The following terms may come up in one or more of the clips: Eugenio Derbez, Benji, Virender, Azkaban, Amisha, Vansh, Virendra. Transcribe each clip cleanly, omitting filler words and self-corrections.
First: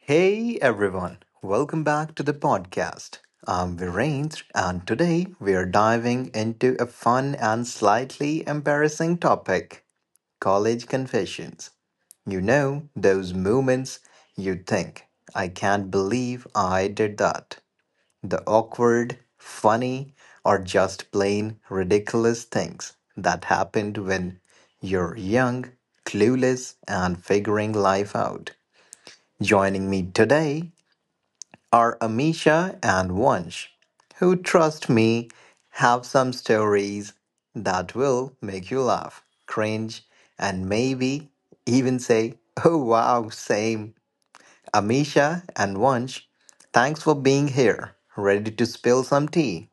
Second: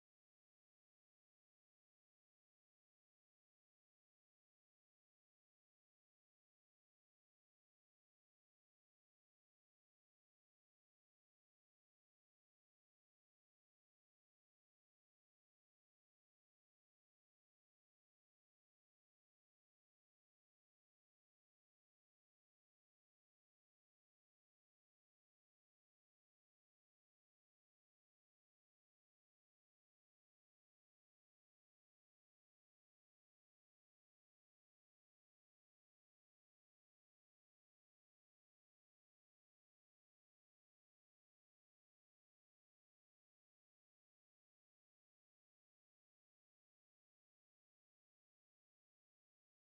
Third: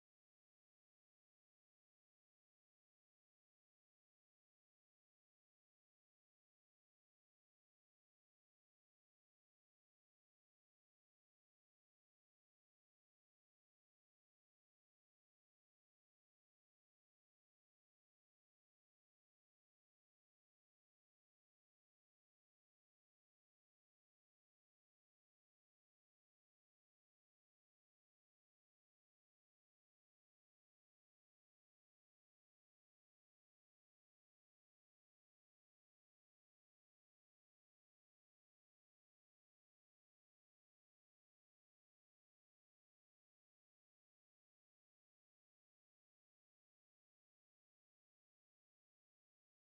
Hey everyone, welcome back to the podcast. I'm Virendra, and today we are diving into a fun and slightly embarrassing topic college confessions. You know, those moments you think, I can't believe I did that. The awkward, funny, or just plain ridiculous things that happened when you're young, clueless, and figuring life out. Joining me today are Amisha and Vansh, who, trust me, have some stories that will make you laugh, cringe, and maybe even say, oh wow, same. Amisha and Vansh, thanks for being here, ready to spill some tea.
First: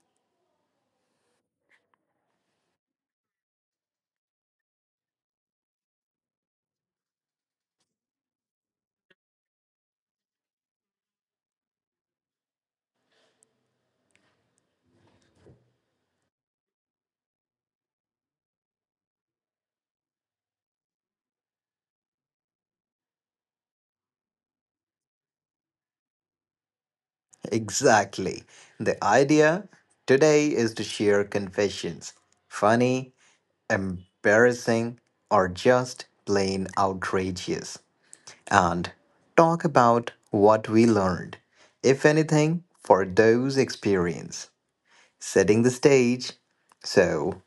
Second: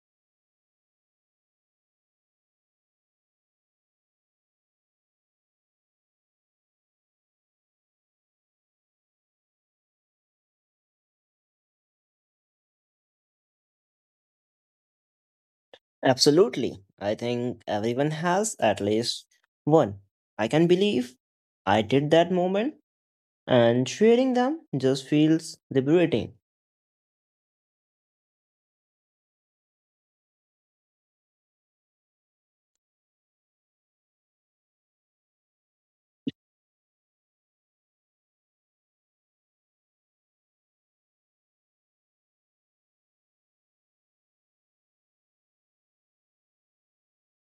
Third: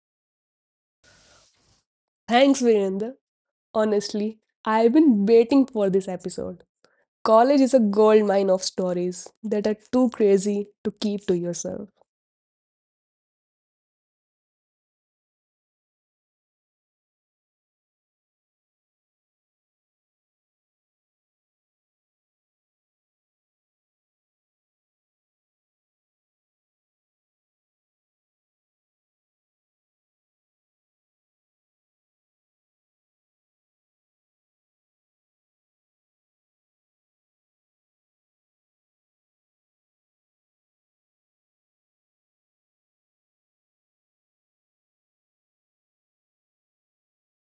Thanks, Virender. Honestly, I've been waiting for this episode. College is a goldmine of stories that are too crazy to keep to yourself. Absolutely. I think everyone has at least one. I can believe I did that moment and sharing them just feels liberating. Exactly. The idea today is to share confessions funny, embarrassing, or just plain outrageous. And talk about what we learned, if anything, for those experience. Setting the stage. So,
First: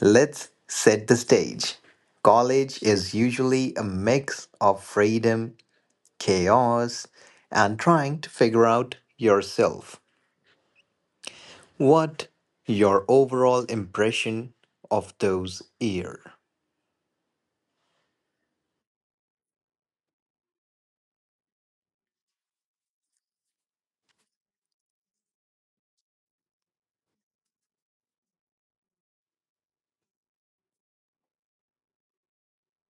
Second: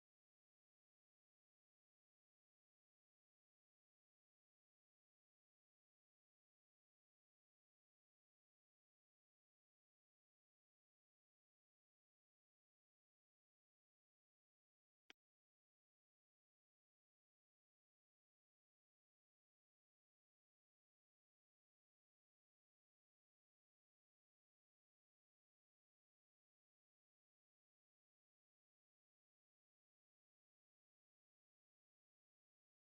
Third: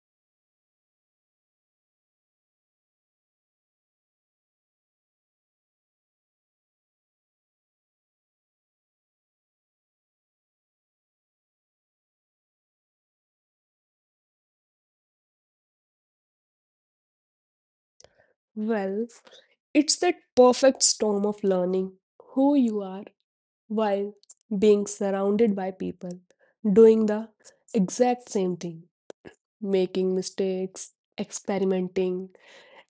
let's set the stage. College is usually a mix of freedom, chaos, and trying to figure out yourself. What your overall impression of those years? Well, it's that perfect storm of learning who you are while being surrounded by people doing the exact same thing, making mistakes, experimenting,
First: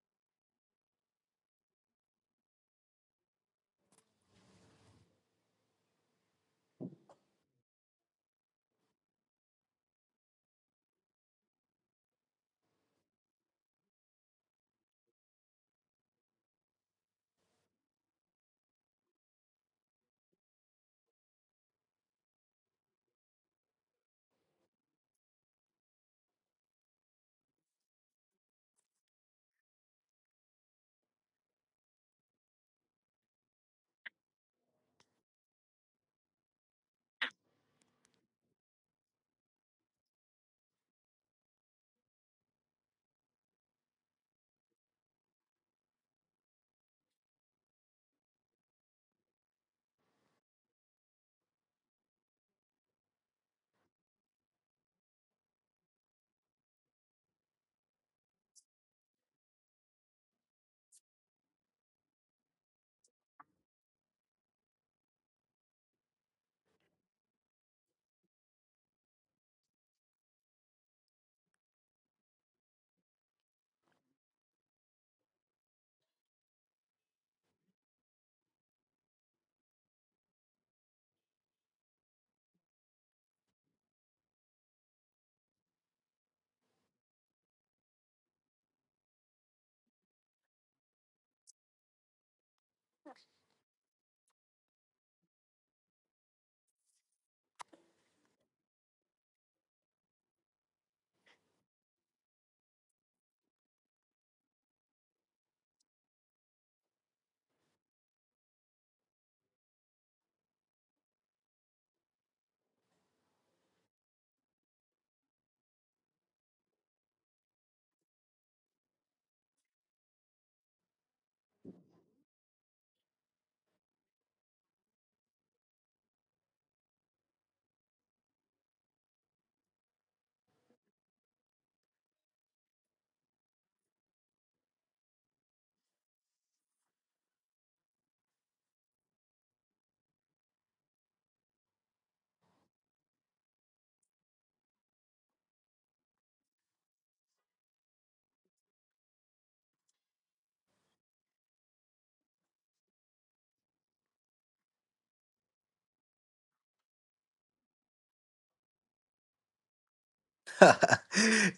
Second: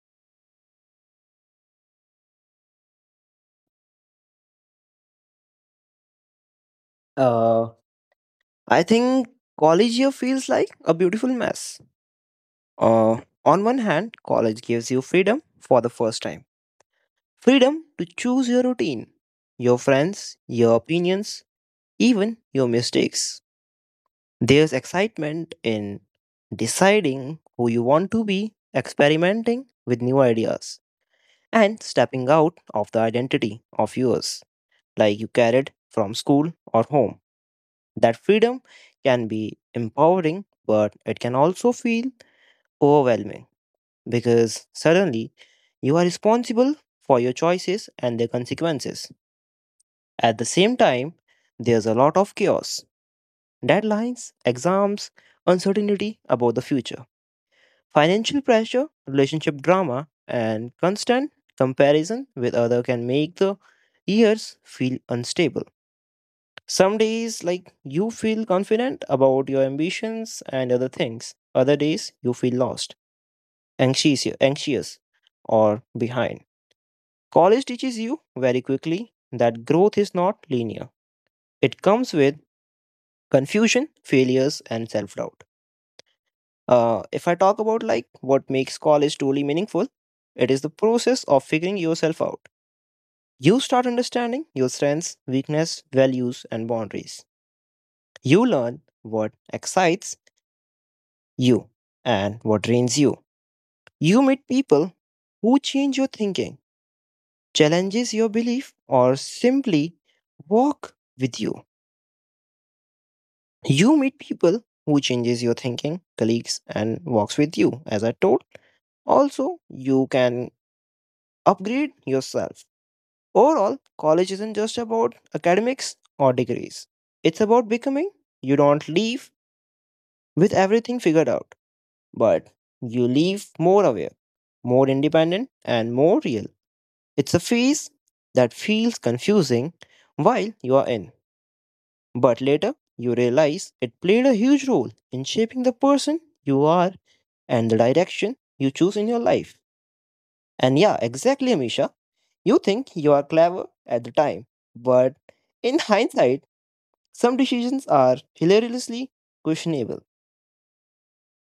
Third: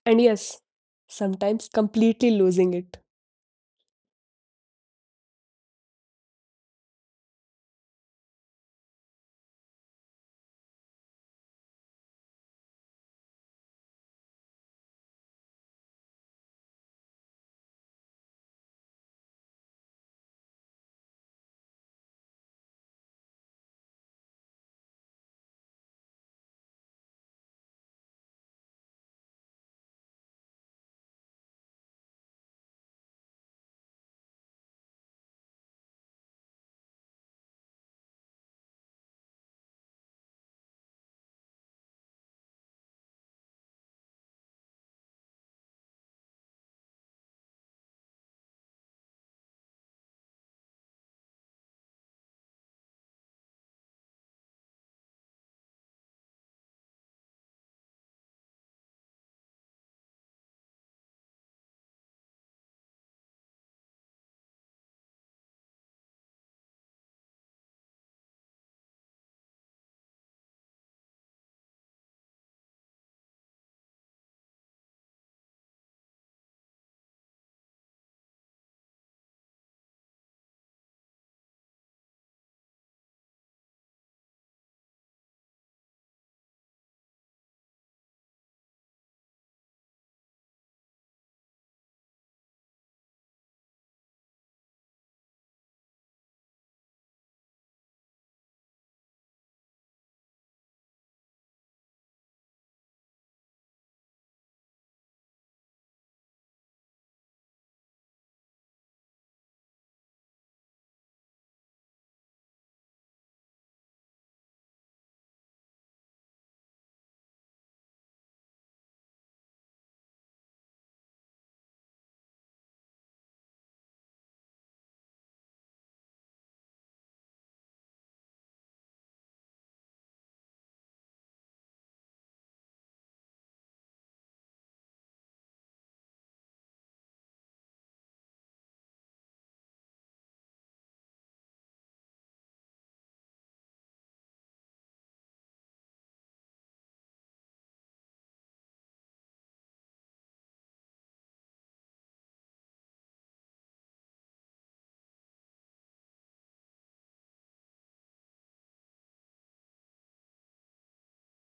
and yes, sometimes completely losing it. Uh I think college year feels like a beautiful mess. On one hand, college gives you freedom for the first time. Freedom to choose your routine, your friends, your opinions, even your mistakes. There's excitement in deciding who you want to be, experimenting with new ideas, and stepping out of the identity of yours, like you carried from school or home. That freedom can be empowering, but it can also feel overwhelming because suddenly you are responsible for your choices and their consequences. At the same time, there's a lot of chaos, deadlines, exams, uncertainty about the future. Financial pressure, relationship drama, and constant comparison with other can make the years feel unstable. Some days like you feel confident about your ambitions and other things. Other days you feel lost, anxious or behind. College teaches you very quickly that growth is not linear. It comes with confusion, failures and self-doubt. If I talk about like what makes college truly meaningful, it is the process of figuring yourself out. You start understanding your strengths, weakness, values, and boundaries. You learn what excites you and what drains you. You meet people who change your thinking, challenges your belief, or simply walk with you. You meet people who changes your thinking, colleagues, and walks with you. As I told, also you can upgrade yourself. Overall, college isn't just about academics or degrees. It's about becoming. You don't leave with everything figured out, but you leave more aware, more independent, and more real. It's a phase that feels confusing while you are in, but later you realize it played a huge role in shaping the person you are and the direction you choose in your life. And yeah, exactly, Amisha. You think you are clever at the time, but in hindsight, some decisions are hilariously questionable.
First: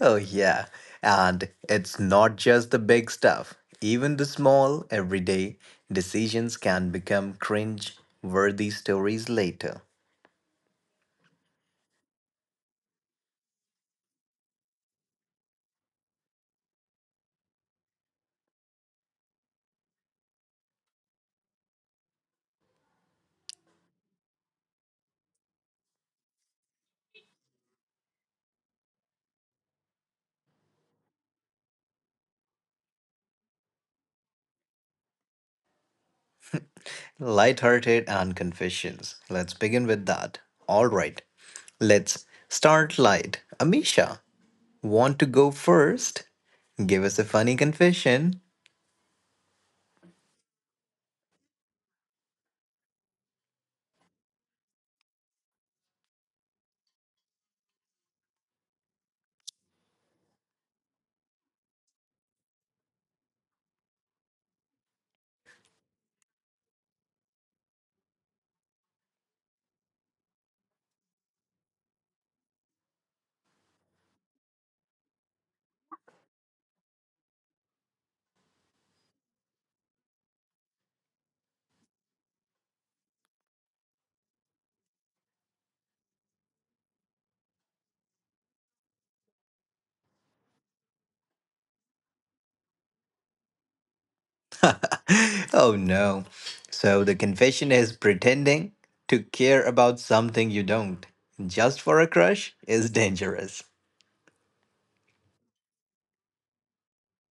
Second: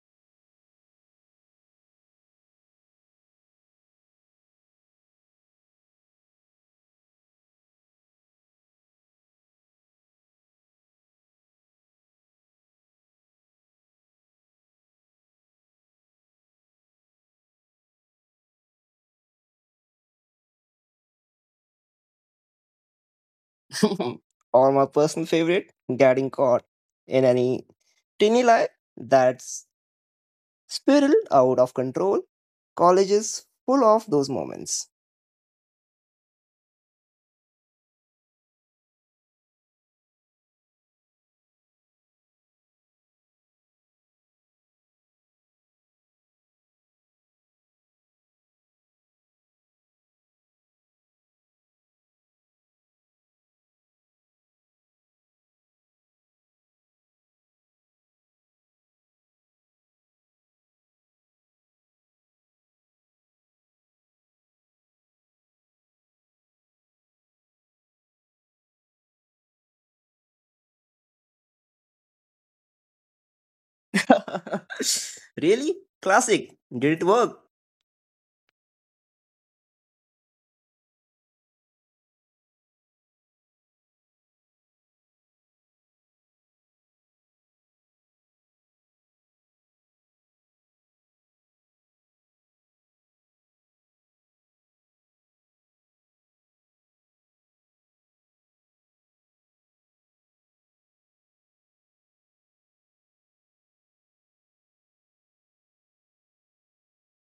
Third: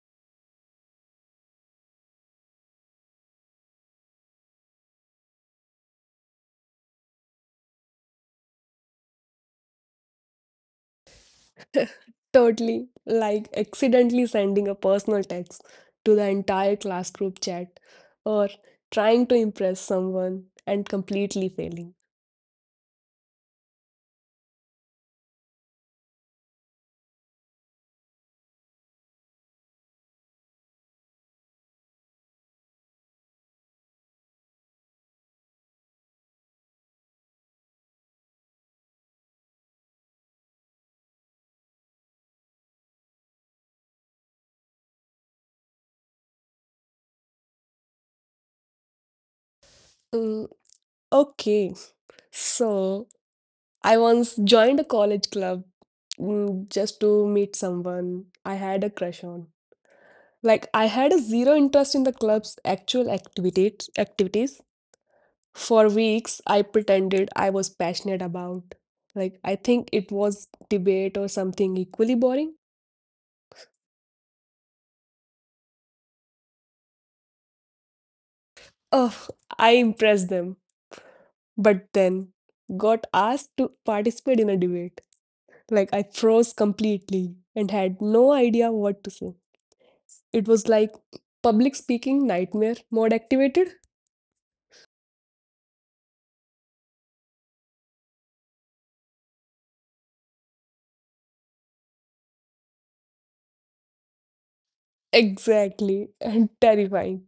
Oh, yeah. And it's not just the big stuff. Even the small, everyday decisions can become cringe worthy stories later. Totally. Like accidentally sending a personal text to the entire class group chat or trying to impress someone and completely failing. Or my personal favorite, getting caught in any tiny lie that's spiraled out of control. College is full of those moments. Lighthearted and confessions. Let's begin with that. All right. Let's start light. Amisha, want to go first? Give us a funny confession. Mm, okay. So I once joined a college club just to meet someone I had a crush on. Like I had a zero interest in the club's actual activities, For weeks, I pretended I was passionate about. Like, I think it was debate or something equally boring. Really? Classic. Did it work? Ugh, I impressed them, but then got asked to participate in a debate. Like, I froze completely and had no idea what to say. It was like public speaking nightmare mode activated. Oh no. So the confession is pretending to care about something you don't just for a crush is dangerous. Exactly, and terrifying.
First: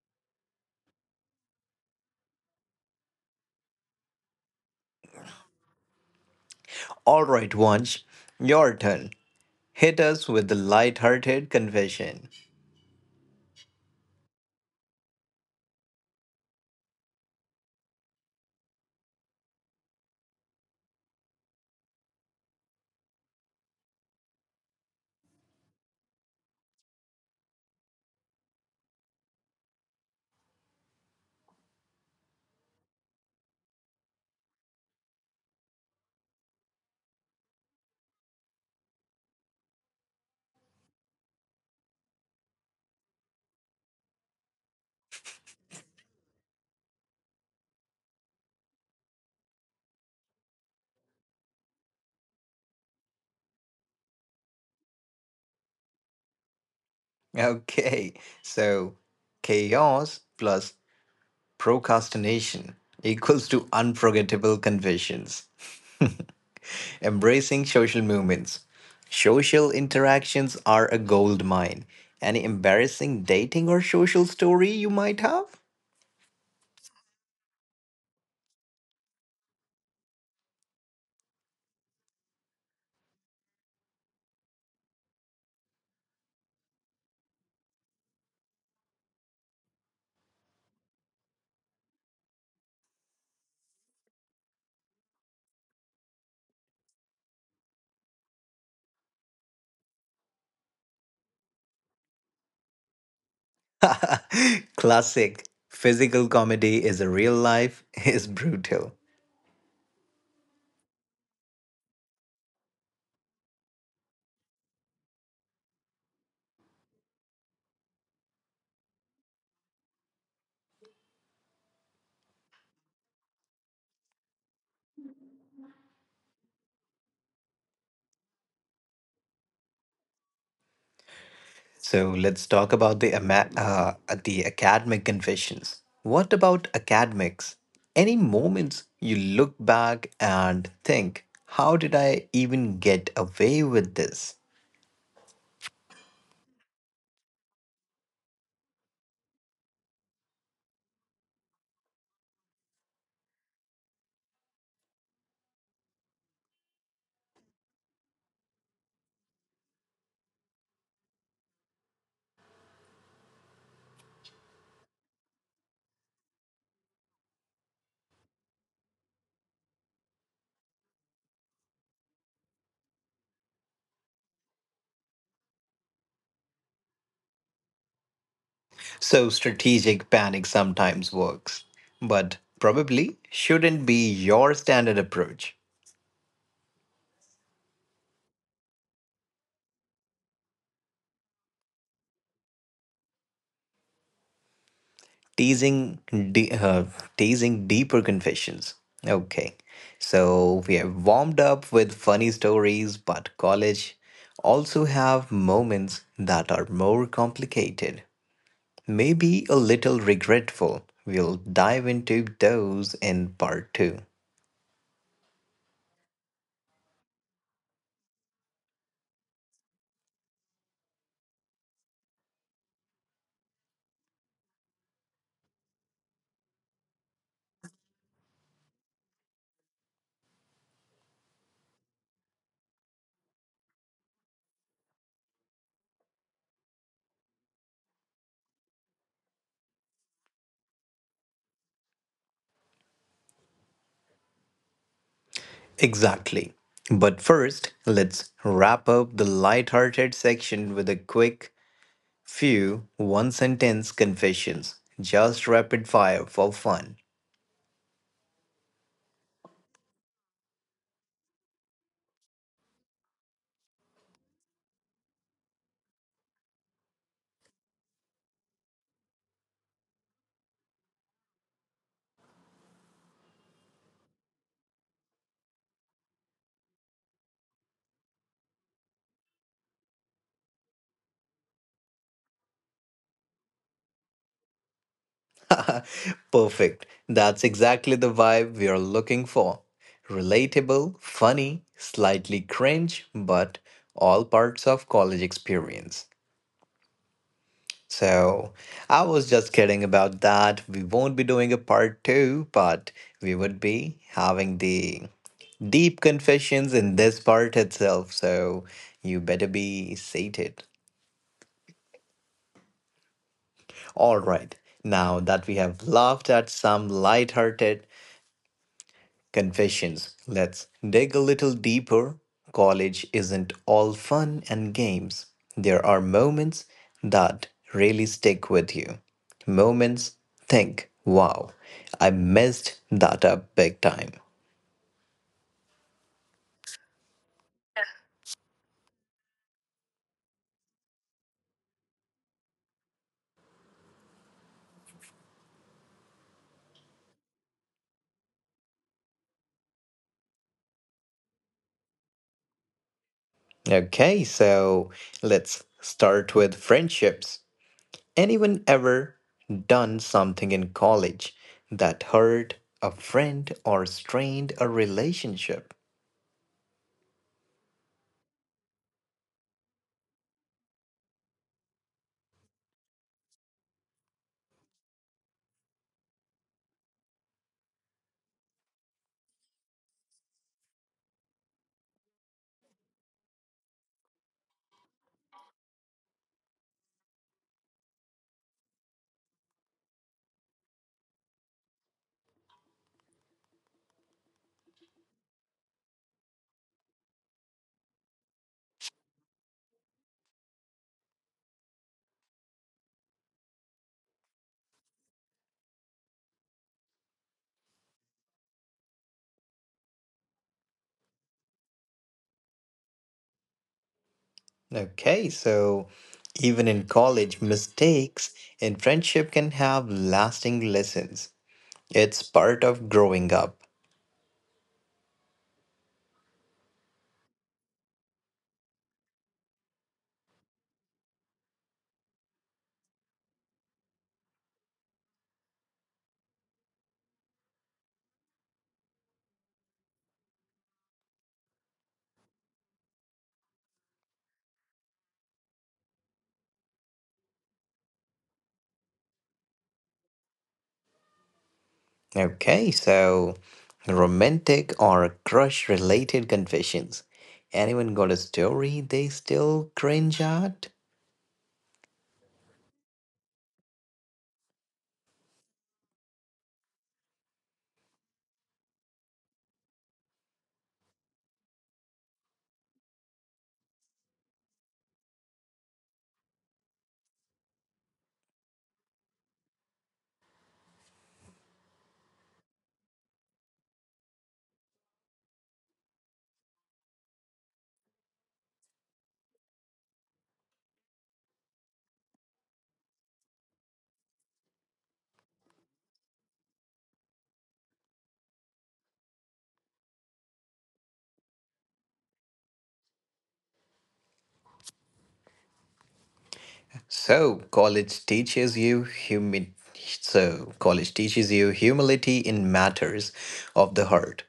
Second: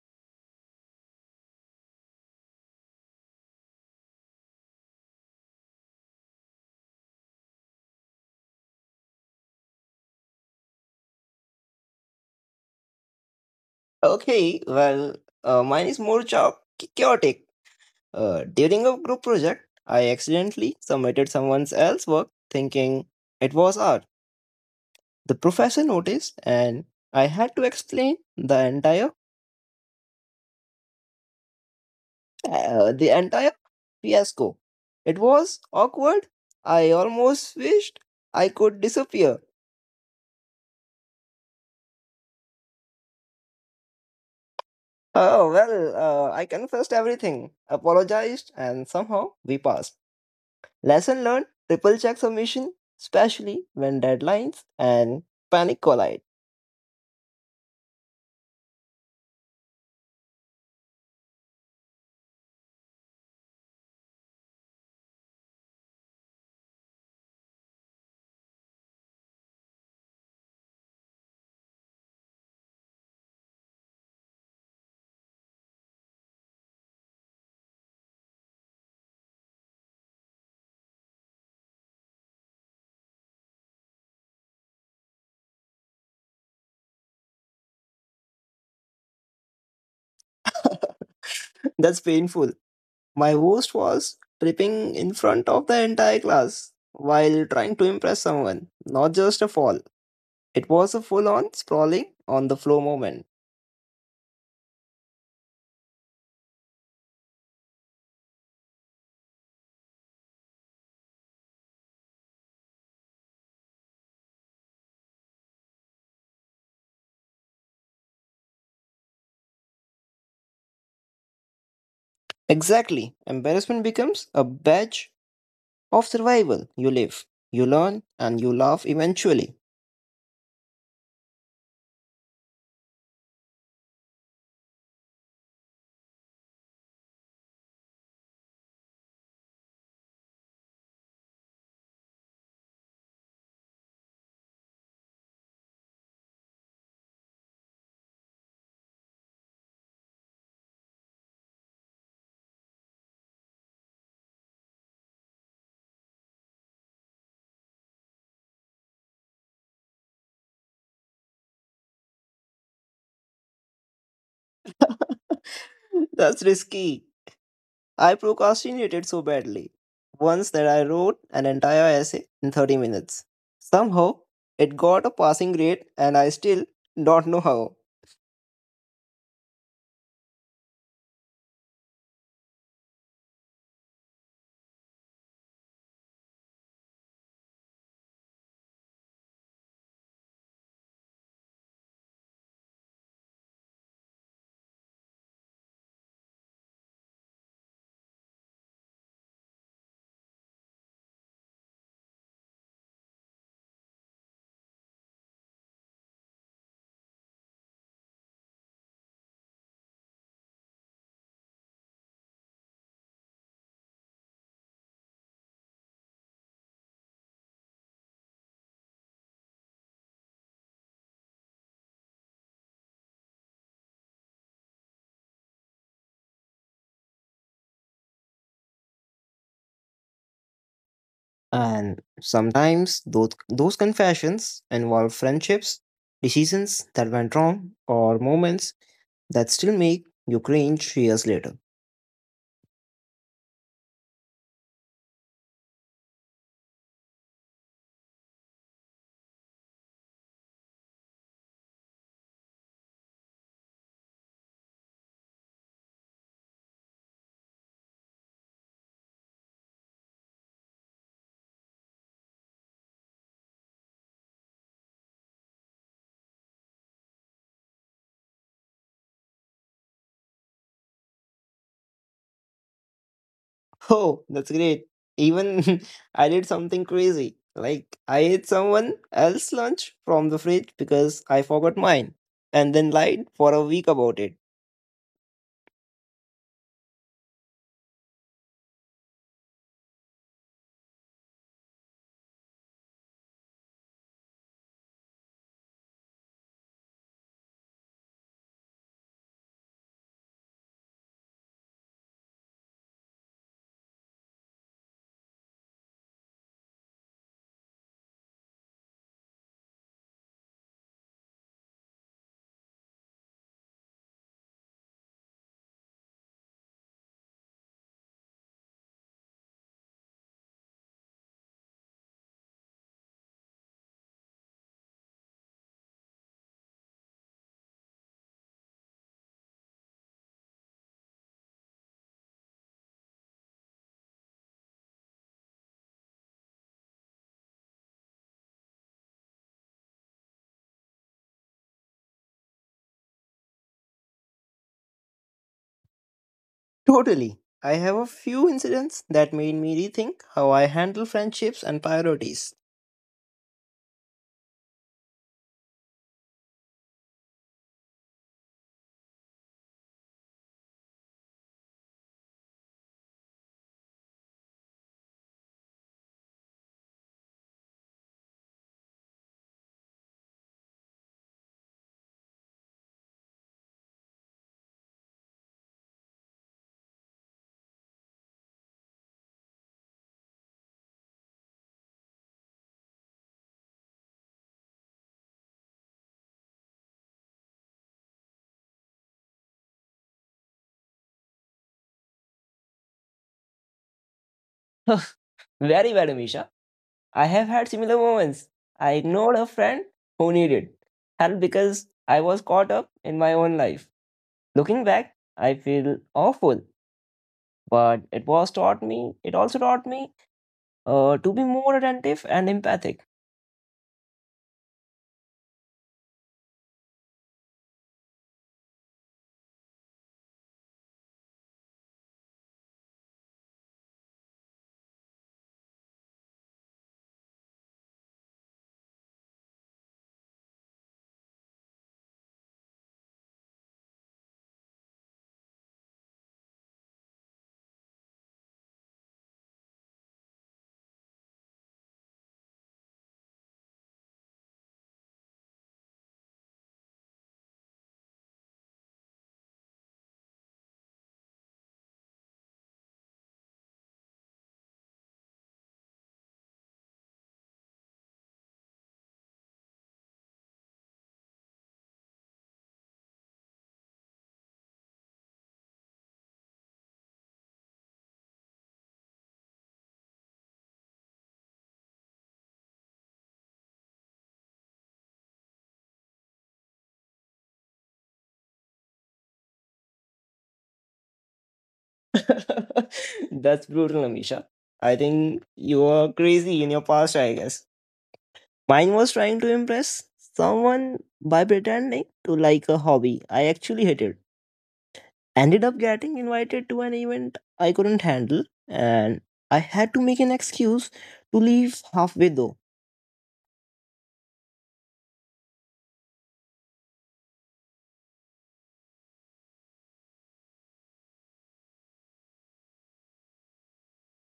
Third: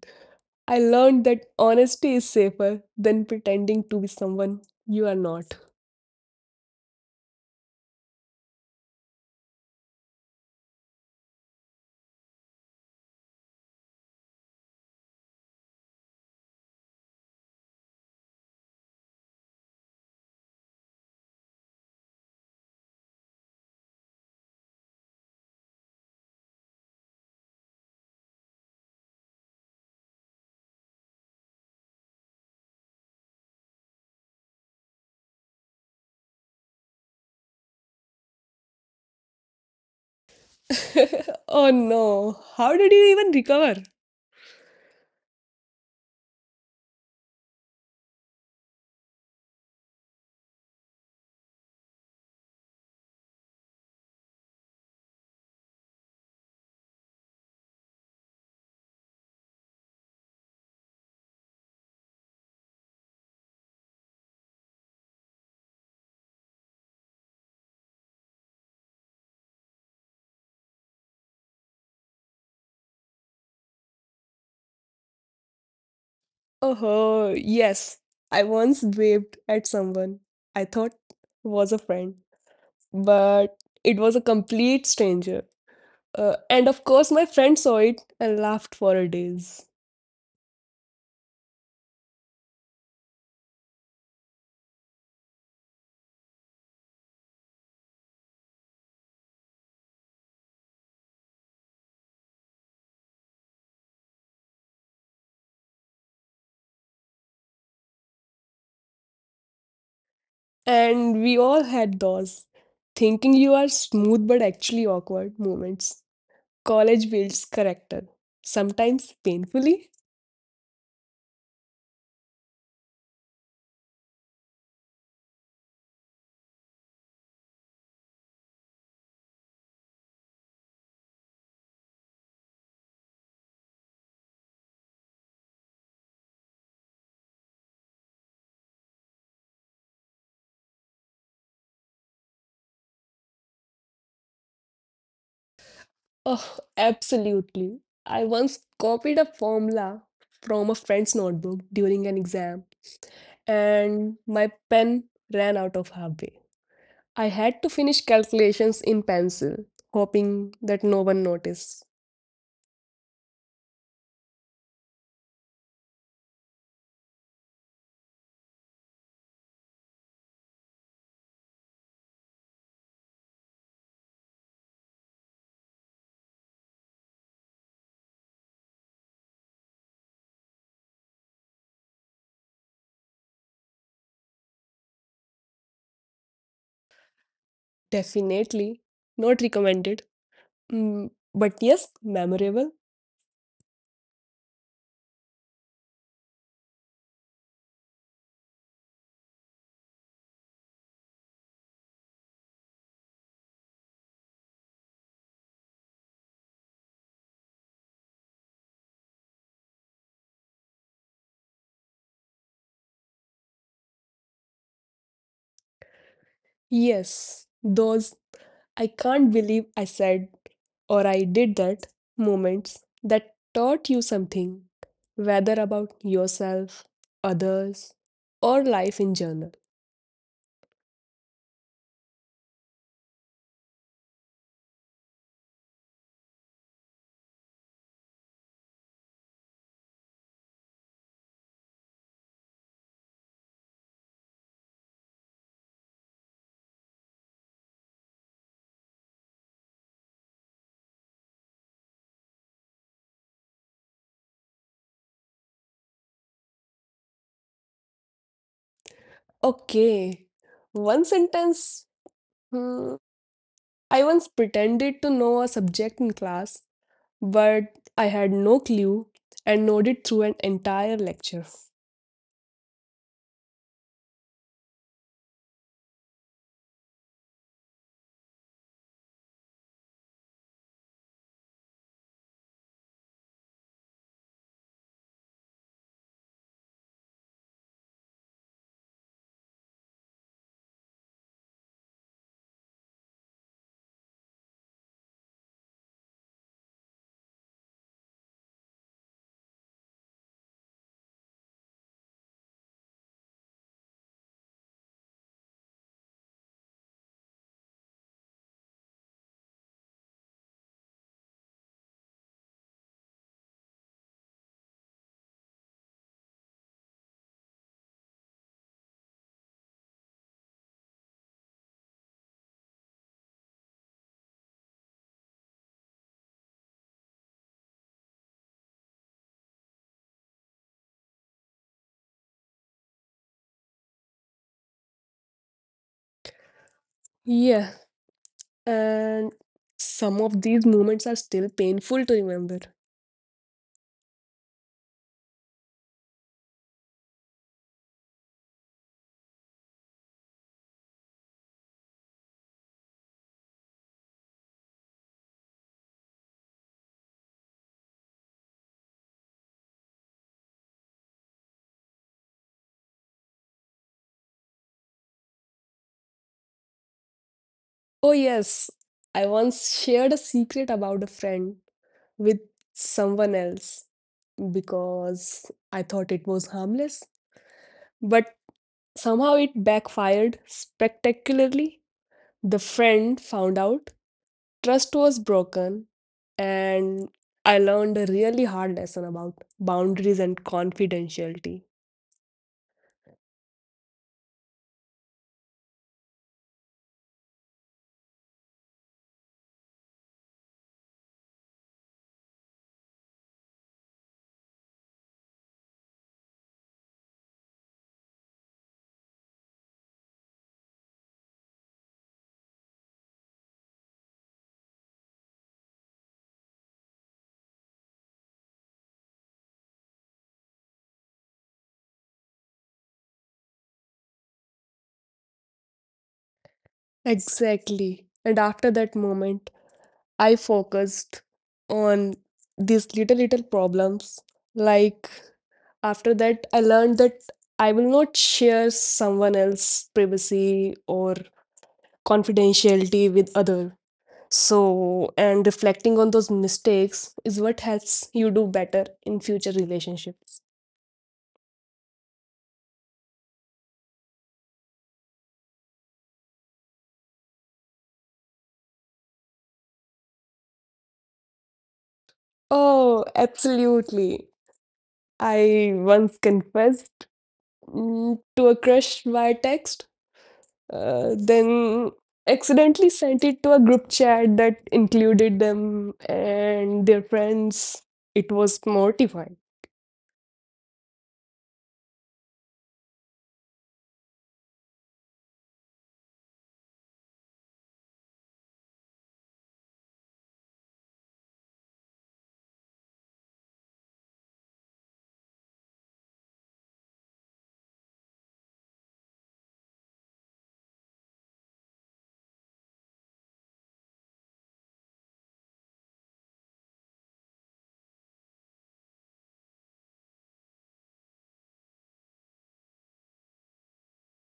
I learned that honesty is safer than pretending to be someone you are not. All right, Wanch, your turn. Hit us with the light-hearted confession. Okay, well, mine is more chao- chaotic. During a group project, I accidentally submitted someone else's work thinking it was art. The professor noticed, and I had to explain the entire fiasco. It was awkward. I almost wished I could disappear. Oh no, how did you even recover? Oh well, I confessed everything, apologized, and somehow we passed. Lesson learned: triple check submission, especially when deadlines and panic collide. Okay, so chaos plus procrastination equals to unforgettable confessions. Embracing social movements. Social interactions are a gold mine. Any embarrassing dating or social story you might have? Oh, yes. I once waved at someone I thought was a friend, but it was a complete stranger. And of course, my friend saw it and laughed for a days. That's painful. My host was tripping in front of the entire class while trying to impress someone, not just a fall. It was a full on sprawling on the floor moment. Classic. Physical comedy is a real life is brutal. And we all had those thinking you are smooth but actually awkward moments. College builds character, sometimes painfully. Exactly. Embarrassment becomes a badge of survival. You live, you learn, and you laugh eventually. So let's talk about the the academic confessions. What about academics? Any moments you look back and think, how did I even get away with this? Oh, absolutely. I once copied a formula from a friend's notebook during an exam, and my pen ran out of halfway. I had to finish calculations in pencil, hoping that no one noticed. That's risky. I procrastinated so badly once that I wrote an entire essay in 30 minutes. Somehow, it got a passing grade, and I still don't know how. So strategic panic sometimes works, but probably shouldn't be your standard approach. Definitely not recommended. But yes, memorable. Teasing, de- uh, teasing deeper confessions. Okay, so we have warmed up with funny stories, but college also have moments that are more complicated, maybe a little regretful. We'll dive into those in part two. Yes, those I can't believe I said or I did that moments that taught you something, whether about yourself, others, or life in general. And sometimes those confessions involve friendships, decisions that went wrong, or moments that still make you cringe years later. Exactly. But first, let's wrap up the light-hearted section with a quick few one-sentence confessions. Just rapid fire for fun. Okay, one sentence. Hmm, I once pretended to know a subject in class, but I had no clue and nodded through an entire lecture. Oh, that's great. Even I did something crazy. Like I ate someone else's lunch from the fridge because I forgot mine and then lied for a week about it. Perfect. That's exactly the vibe we are looking for. Relatable, funny, slightly cringe, but all parts of college experience. So I was just kidding about that. We won't be doing a part two, but we would be having the deep confessions in this part itself. So you better be sated. All right. Now that we have laughed at some lighthearted confessions. Let's dig a little deeper. College isn't all fun and games. There are moments that really stick with you. Moments think, wow, I messed that up big time. Yeah, and some of these moments are still painful to remember. Totally. I have a few incidents that made me rethink how I handle friendships and priorities. Okay, so let's start with friendships. Anyone ever done something in college that hurt a friend or strained a relationship? Oh, yes. I once shared a secret about a friend with someone else because I thought it was harmless, but somehow it backfired spectacularly. The friend found out, trust was broken, and I learned a really hard lesson about boundaries and confidentiality. Very bad, Amisha. I have had similar moments. I ignored a friend who needed help because I was caught up in my own life. Looking back, I feel awful, but it also taught me to be more attentive and empathic. Okay, so even in college, mistakes in friendship can have lasting lessons. It's part of growing up. Exactly. And after that moment, I focused on these little problems. Like, after that I learned that I will not share someone else's privacy or confidentiality with other. So, and reflecting on those mistakes is what helps you do better in future relationships. Okay, so romantic or crush related confessions. Anyone got a story they still cringe at? Oh, absolutely. I once confessed, to a crush via text, then accidentally sent it to a group chat that included them and their friends. It was mortifying. That's brutal, Amisha. I think you were crazy in your past, I guess. Mine was trying to impress someone by pretending to like a hobby I actually hated. Ended up getting invited to an event I couldn't handle, and I had to make an excuse to leave halfway though. So college teaches you humi- so college teaches you humility in matters of the heart.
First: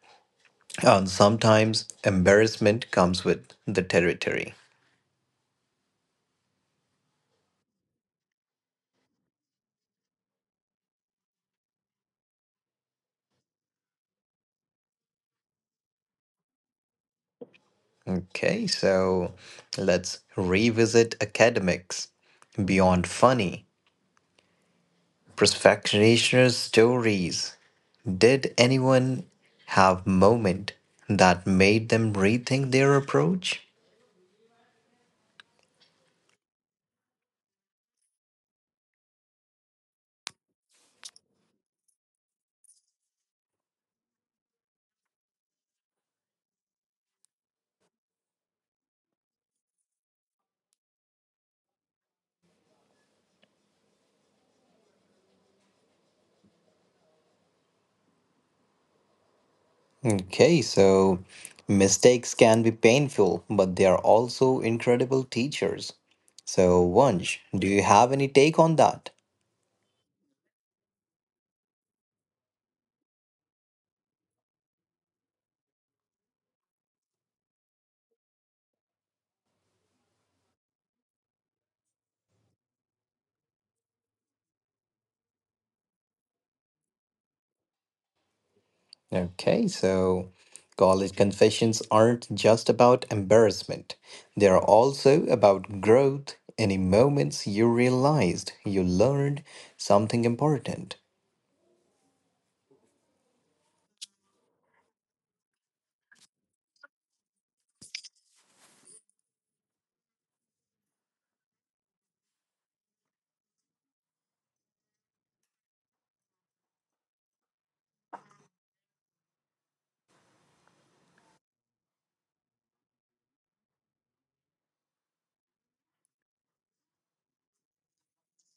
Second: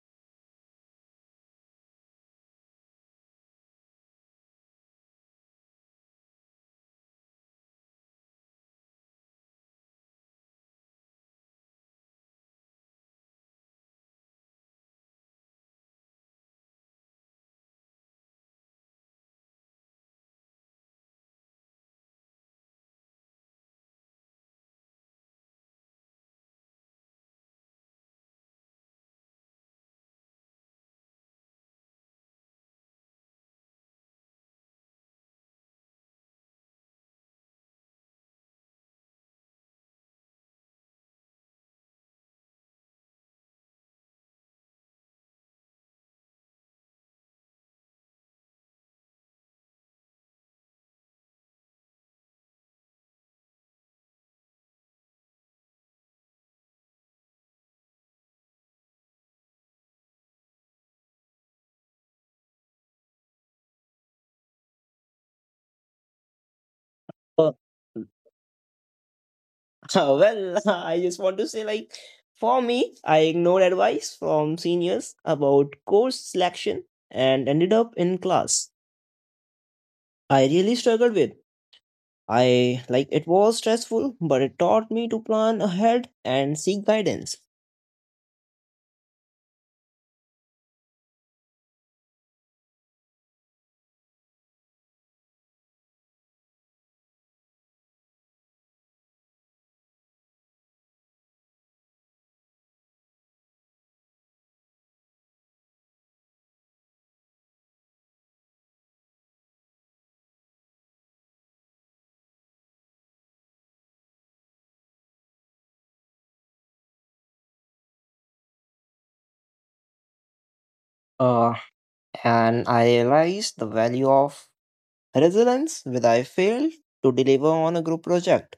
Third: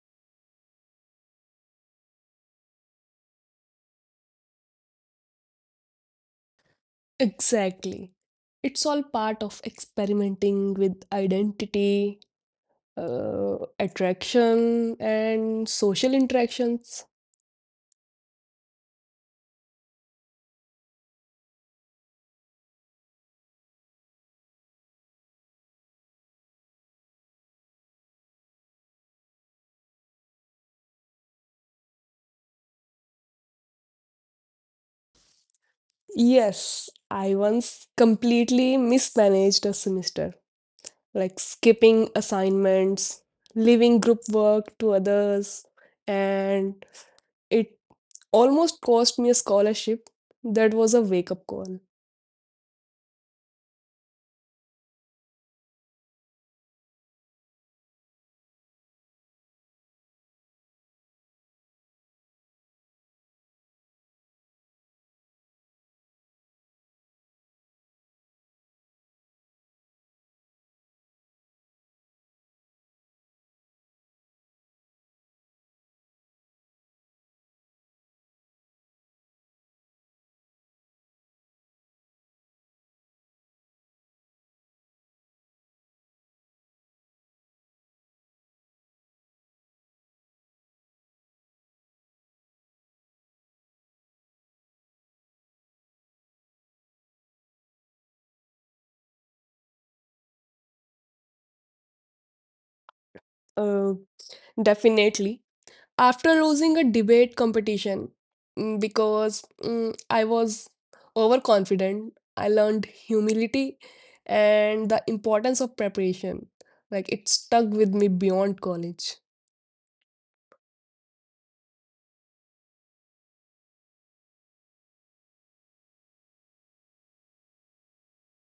And sometimes embarrassment comes with the territory. Exactly. It's all part of experimenting with identity, attraction, and social interactions. Okay, so let's revisit academics. Beyond funny, perfectionist stories. Did anyone have moment that made them rethink their approach? Yes, I once completely mismanaged a semester, like skipping assignments, leaving group work to others, and it almost cost me a scholarship. That was a wake-up call. Okay, so mistakes can be painful, but they are also incredible teachers. So, Vansh, do you have any take on that? Well, I just want to say, like, for me, I ignored advice from seniors about course selection and ended up in class. I really struggled with. I like it was stressful, but it taught me to plan ahead and seek guidance. Okay, so college confessions aren't just about embarrassment, they are also about growth. Any moments you realized you learned something important. Uh, Definitely. After losing a debate competition, because I was overconfident. I learned humility and the importance of preparation. Like, it stuck with me beyond college. Uh, and I realized the value of resilience when I failed to deliver on a group project.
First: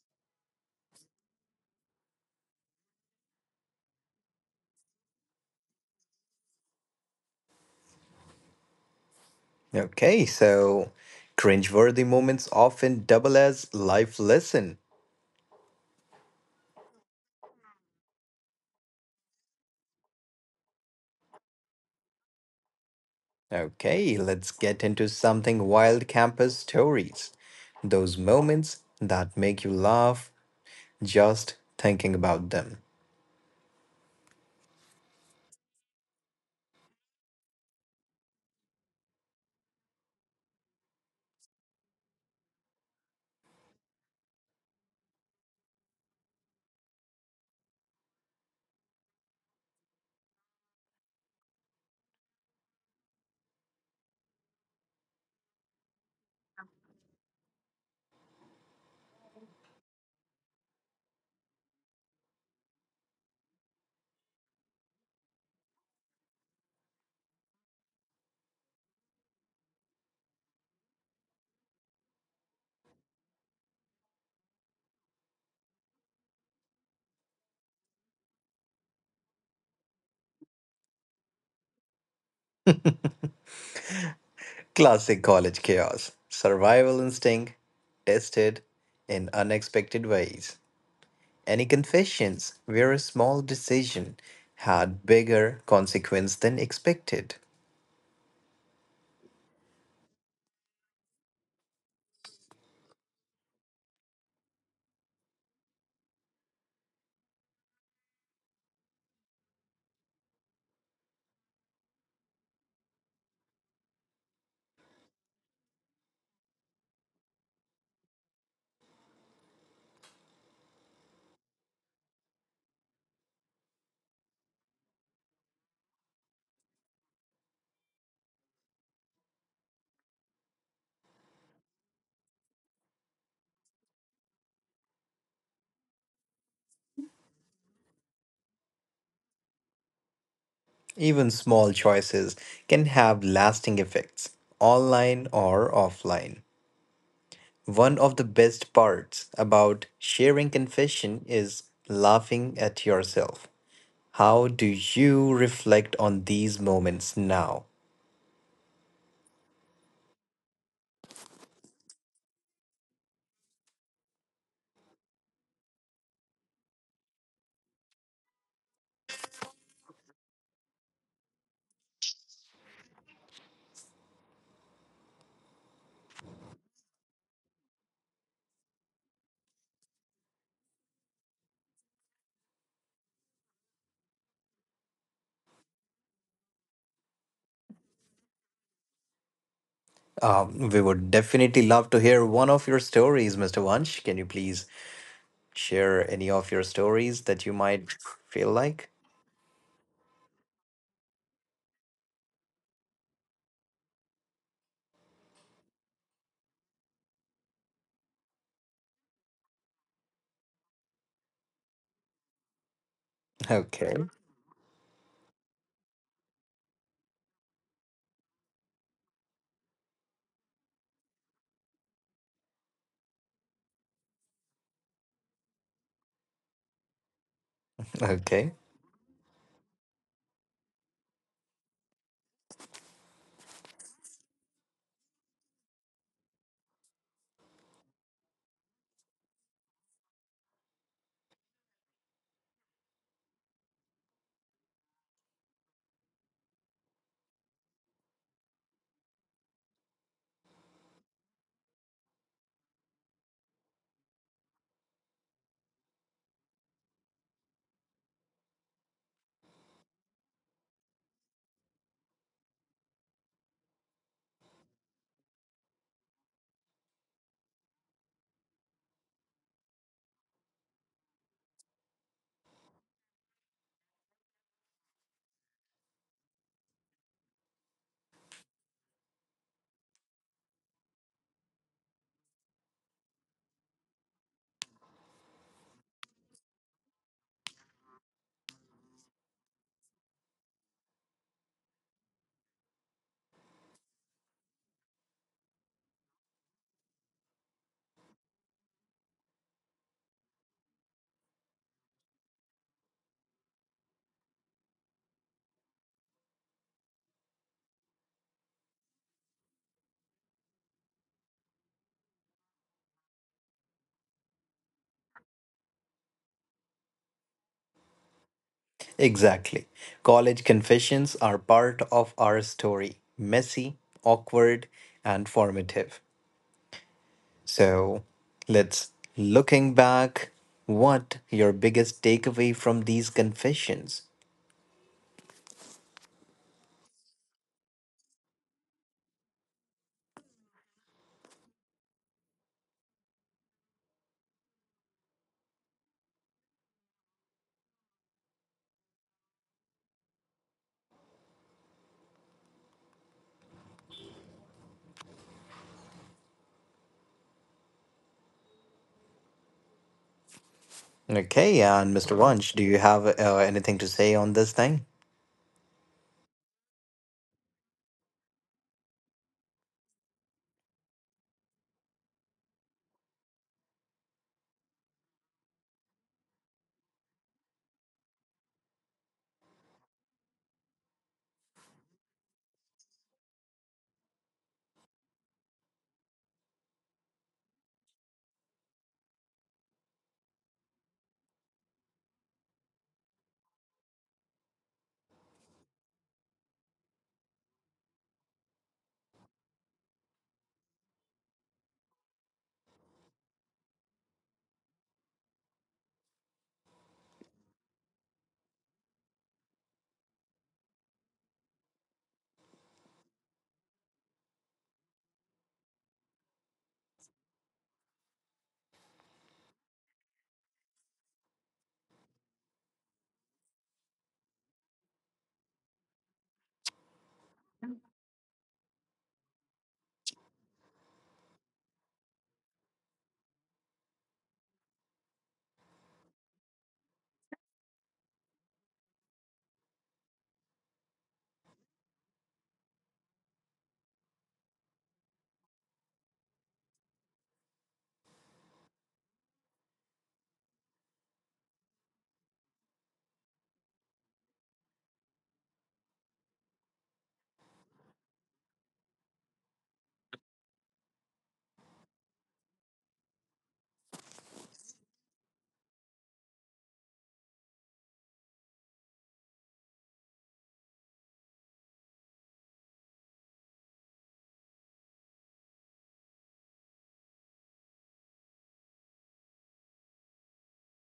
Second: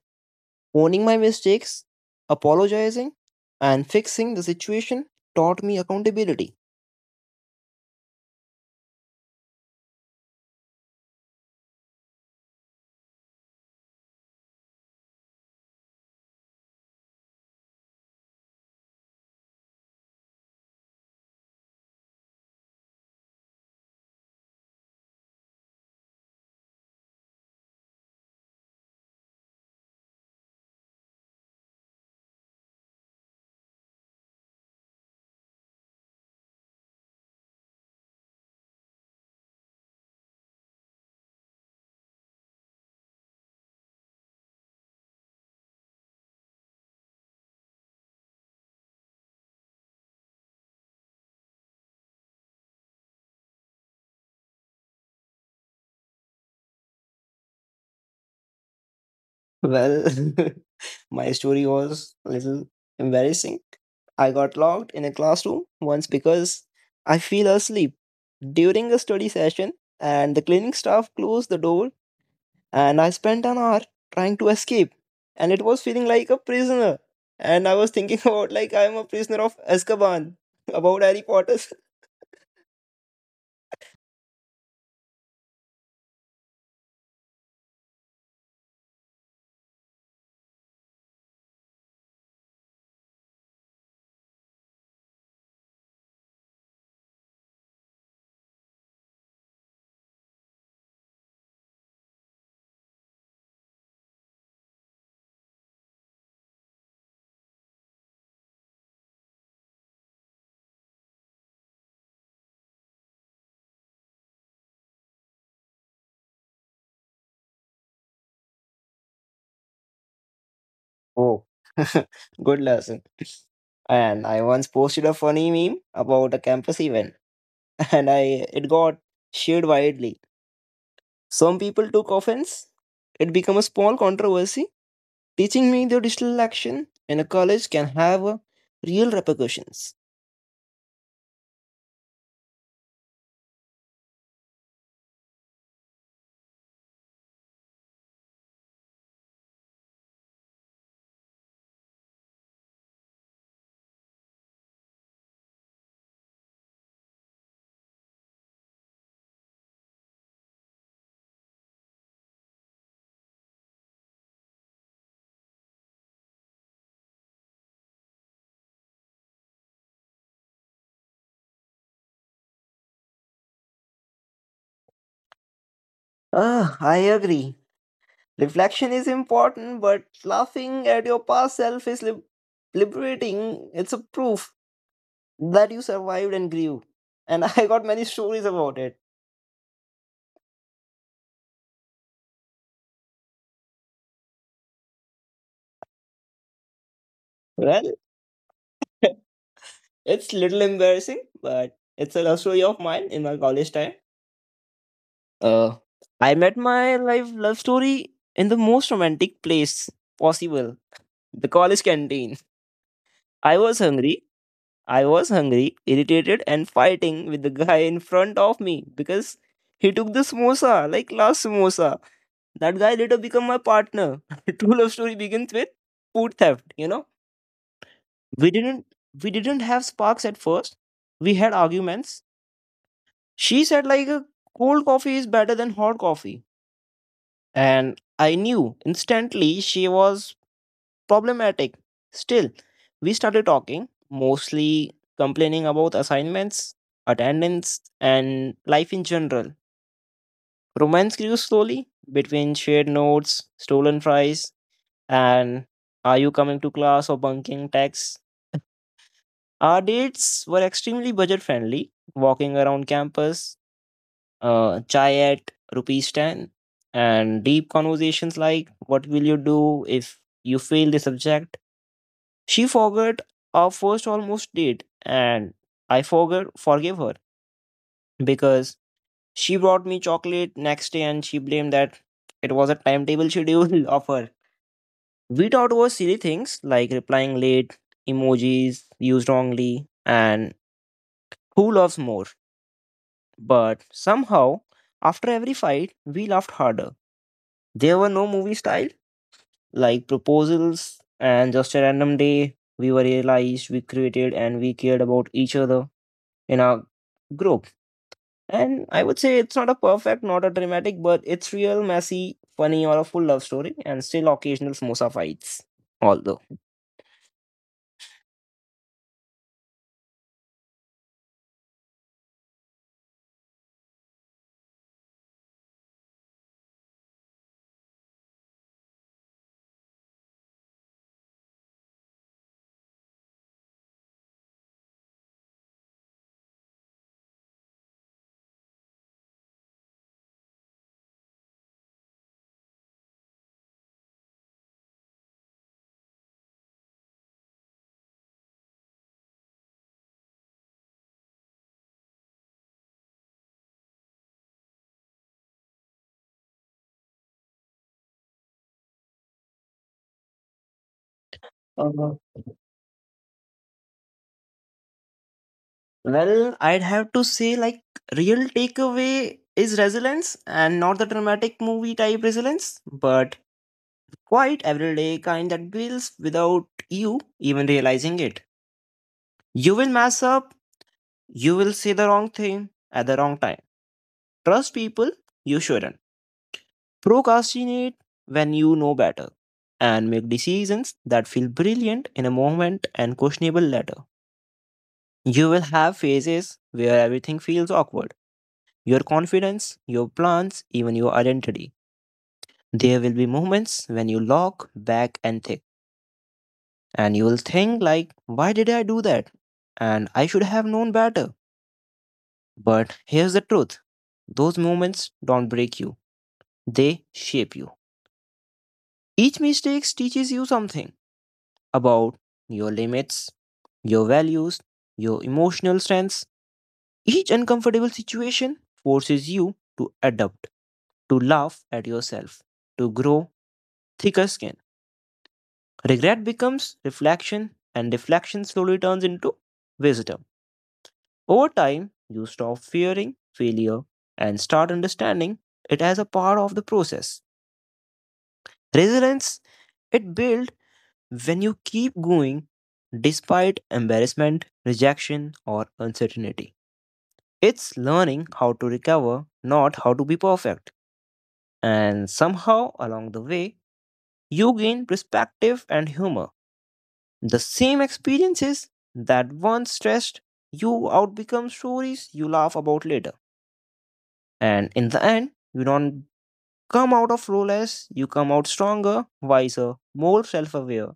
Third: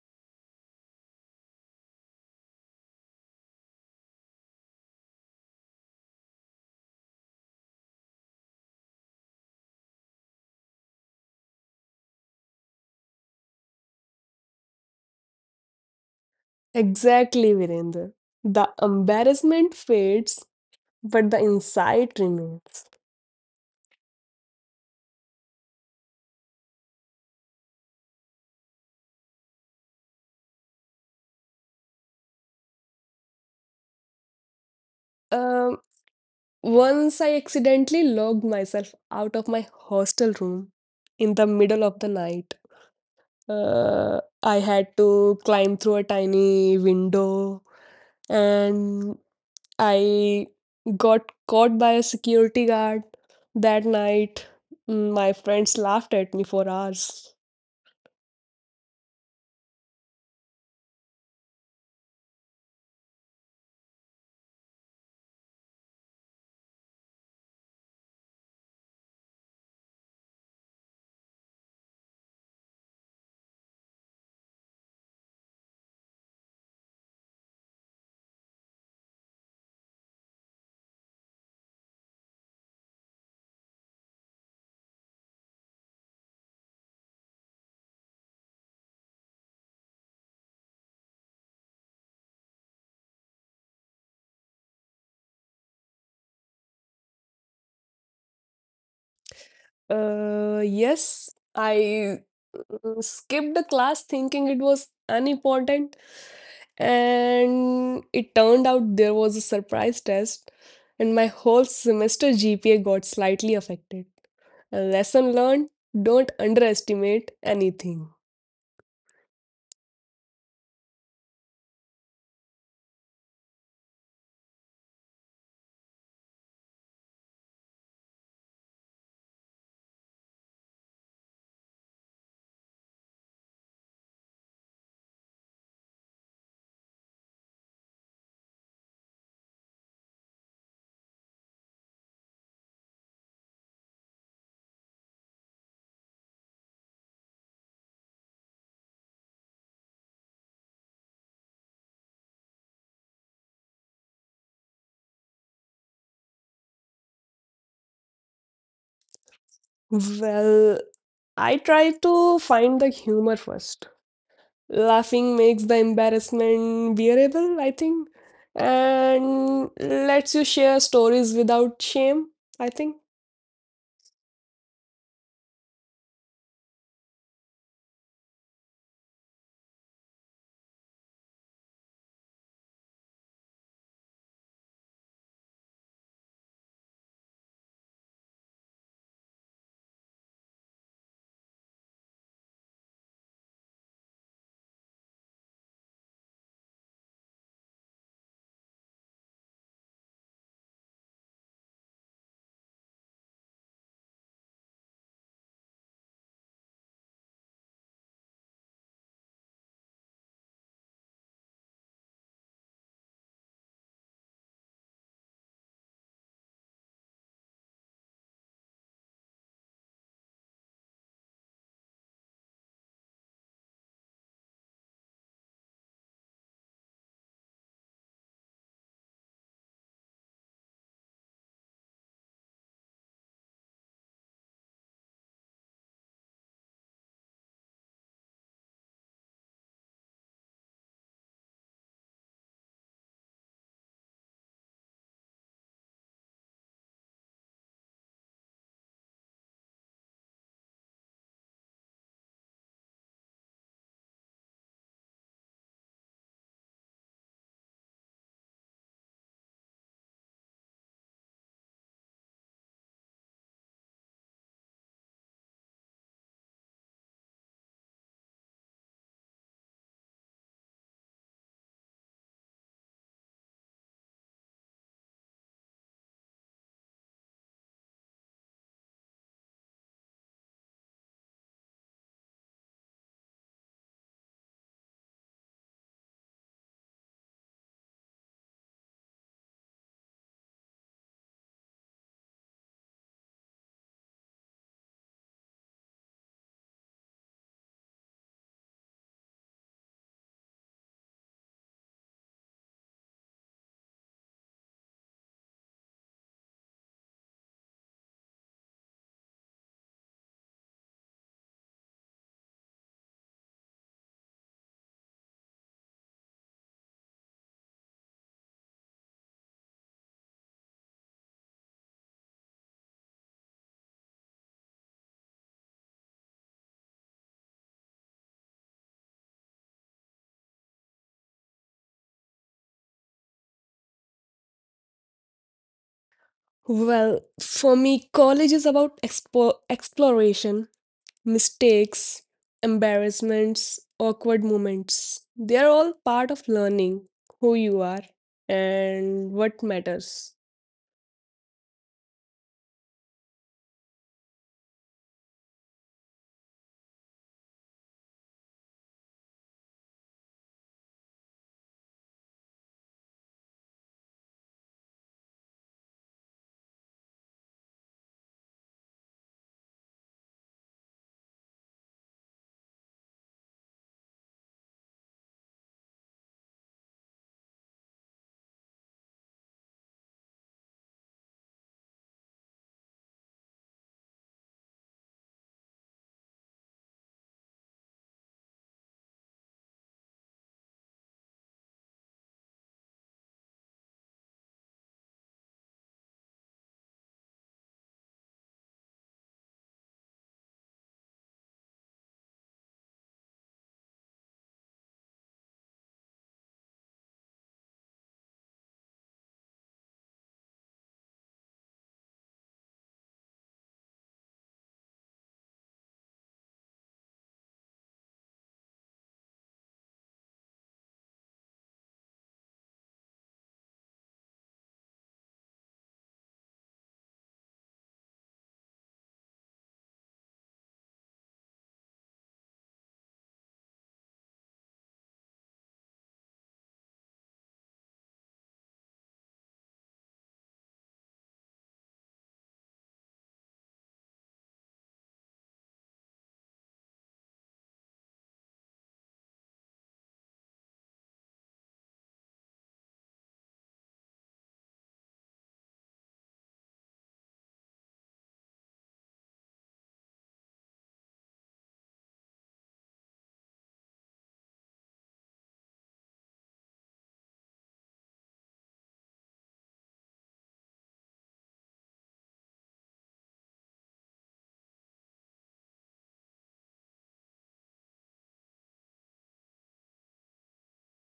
Owning my mistakes, apologizing, and fixing the situation taught me accountability. Okay, so cringeworthy moments often double as life lesson. Exactly, Virender. The embarrassment fades, but the insight remains. Okay, let's get into something wild campus stories. Those moments that make you laugh just thinking about them. Um, Once I accidentally logged myself out of my hostel room in the middle of the night. I had to climb through a tiny window and I got caught by a security guard that night. My friends laughed at me for hours. Well, my story was a little embarrassing. I got locked in a classroom once because I fell asleep during a study session and the cleaning staff closed the door and I spent an hour trying to escape and it was feeling like a prisoner and I was thinking about like I'm a prisoner of Azkaban about Harry Potter. Classic college chaos. Survival instinct tested in unexpected ways. Any confessions where a small decision had bigger consequence than expected. Yes, I skipped the class thinking it was unimportant, and it turned out there was a surprise test, and my whole semester GPA got slightly affected. A lesson learned, don't underestimate anything. Oh, good lesson. And I once posted a funny meme about a campus event and I it got shared widely. Some people took offense. It became a small controversy, teaching me the digital action in a college can have real repercussions. Even small choices can have lasting effects, online or offline. One of the best parts about sharing confession is laughing at yourself. How do you reflect on these moments now? Well, I try to find the humor first. Laughing makes the embarrassment bearable, I think. And lets you share stories without shame, I think. Ah, I agree. Reflection is important, but laughing at your past liberating. It's a proof that you survived and grew. And I got many stories about it. We would definitely love to hear one of your stories, Mr. Vansh. Can you please share any of your stories that you Well, might feel like? it's little embarrassing, but it's a love story of mine in my college time. Uh, I met my life love story in the most romantic place possible the college canteen. I was Okay, hungry. I was hungry, irritated, and fighting with the guy in front of me because he took the samosa, like last samosa. That guy later became my partner. True love story begins with food theft, you know? We okay, didn't we didn't have sparks at first. We had arguments. She said like a cold coffee is better than hot coffee. And I knew instantly she was problematic. Still, we started talking, mostly complaining about assignments, attendance, and life in general. Romance grew slowly between shared notes, stolen fries, and are you coming to class or bunking texts. Our dates were extremely budget friendly, walking around campus, chai at rupees 10 and deep conversations like what will you do if you fail the subject. She forgot our first almost date and I forgot forgave her because she brought me chocolate next day and she blamed that it was a timetable schedule of her. We thought was silly things like replying late, emojis used wrongly and who loves more, but somehow after every fight we laughed harder. There were no movie style like proposals and just a random day we were realized we created and we cared about each other in our group. And I would say it's not a perfect not a dramatic but it's real messy funny or a full love story and still occasional samosa fights, although exactly. College confessions are part of our story messy, awkward, and formative. So let's looking back what your biggest takeaway from these confessions Well, for me, college is about exploration, mistakes, embarrassments, awkward moments. They're all part of learning who you are and what matters. okay and uh, mr Vansh, do you have anything to say on this thing. well I'd have to say like real takeaway is resilience and not the dramatic movie type resilience but quite everyday kind that builds without you even realizing it. You will mess up. You will say the wrong thing at the wrong time. Trust people you shouldn't. Procrastinate when you know better. And make decisions that feel brilliant in a moment and questionable later. You will have phases where everything feels awkward, your confidence, your plans, even your identity. There will be moments when you lock back and think, and you will think, like, why did I do that? And I should have known better. But here's the truth, those moments don't break you. They shape you. Each mistake teaches you something about your limits, your values, your emotional strengths. Each uncomfortable situation forces you to adapt, to laugh at yourself, to grow thicker skin. Regret becomes reflection, and reflection slowly turns into wisdom. Over time, you stop fearing failure and start understanding it as a part of the process. Resilience, it builds when you keep going despite embarrassment, rejection, or uncertainty. It's learning how to recover, not how to be perfect. And somehow along the way, you gain perspective and humor. The same experiences that once stressed you out become stories you laugh about later. And in the end, you don't come out of lowless, you come out stronger, wiser, more self aware,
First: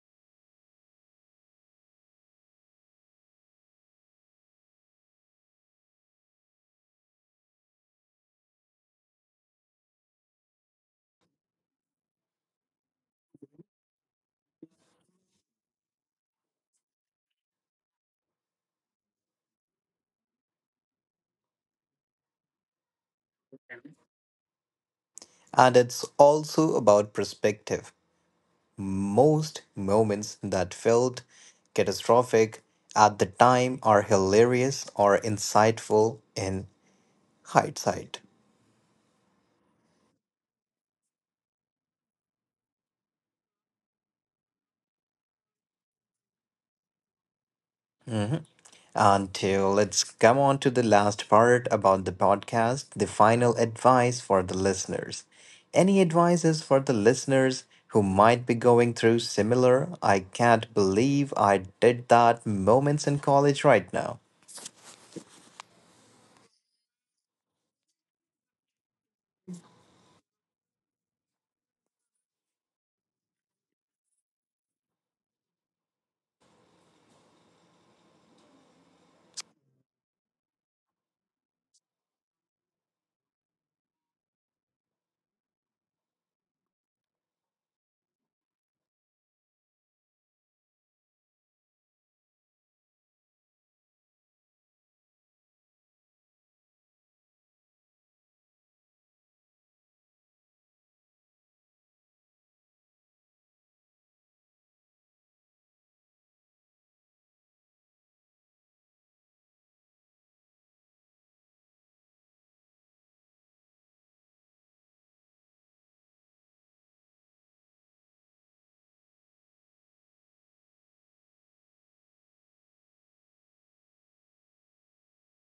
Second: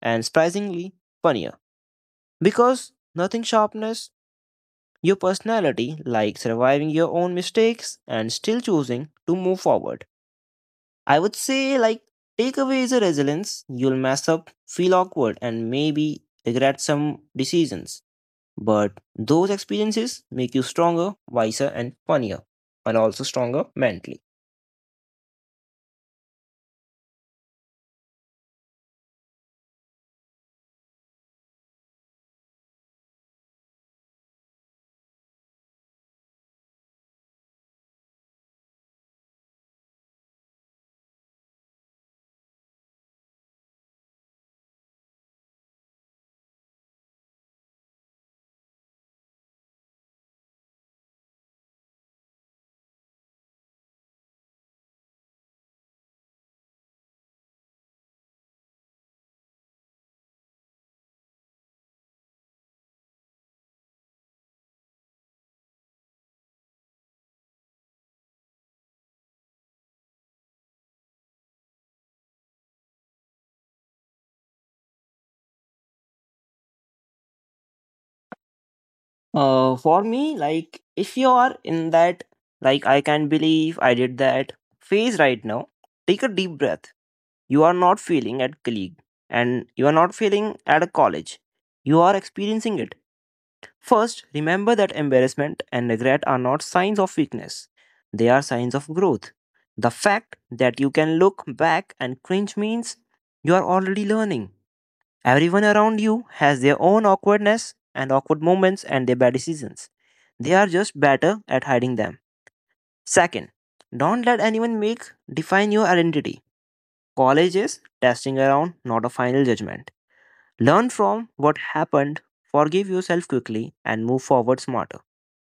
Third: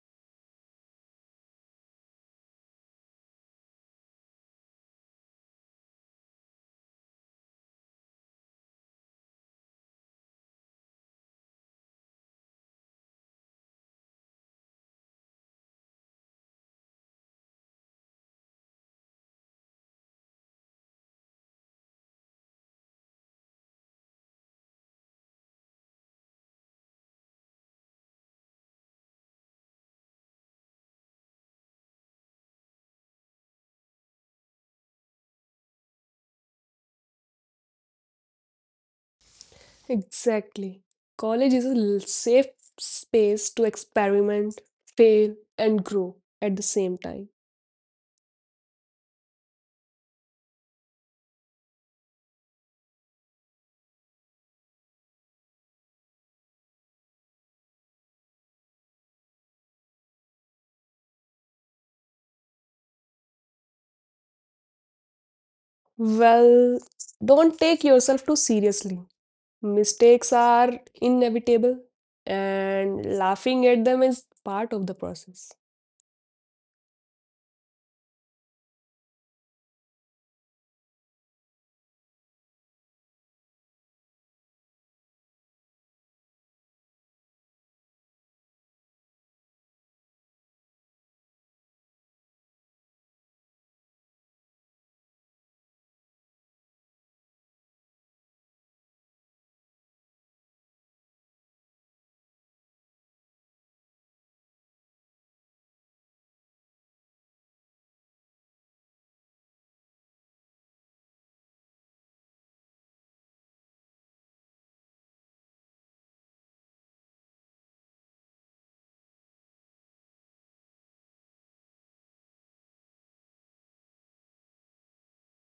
and surprisingly funnier. Because nothing sharpness your personality, like surviving your own mistakes and still choosing to move forward. I would say, like, takeaway is a resilience. You'll mess up, feel awkward, and maybe regret some decisions. But those experiences make you stronger, wiser, and funnier, and also stronger mentally. And it's also about perspective. Most moments that felt catastrophic at the time are hilarious or insightful in hindsight. Exactly. College is a safe space to experiment, fail, and grow at the same time. Mhm. And let's come on to the last part about the podcast the final advice for the listeners. Any advices for the listeners who might be going through similar, I can't believe I did that moments in college right now? Well, don't take yourself too seriously. Mistakes are inevitable, and laughing at them is part of the process. For me, like, if you are in that, like, I can not believe I did that phase right now, take a deep breath. You are not feeling at colleague and you are not feeling at a college. You are experiencing it. First, remember that embarrassment and regret are not signs of weakness. They are signs of growth. The fact that you can look back and cringe means you are already learning. Everyone around you has their own awkwardness and awkward moments and their bad decisions. They are just better at hiding them. Second, don't let anyone make define your identity. College is testing around, not a final judgment. Learn from what happened, forgive yourself quickly, and move forward smarter.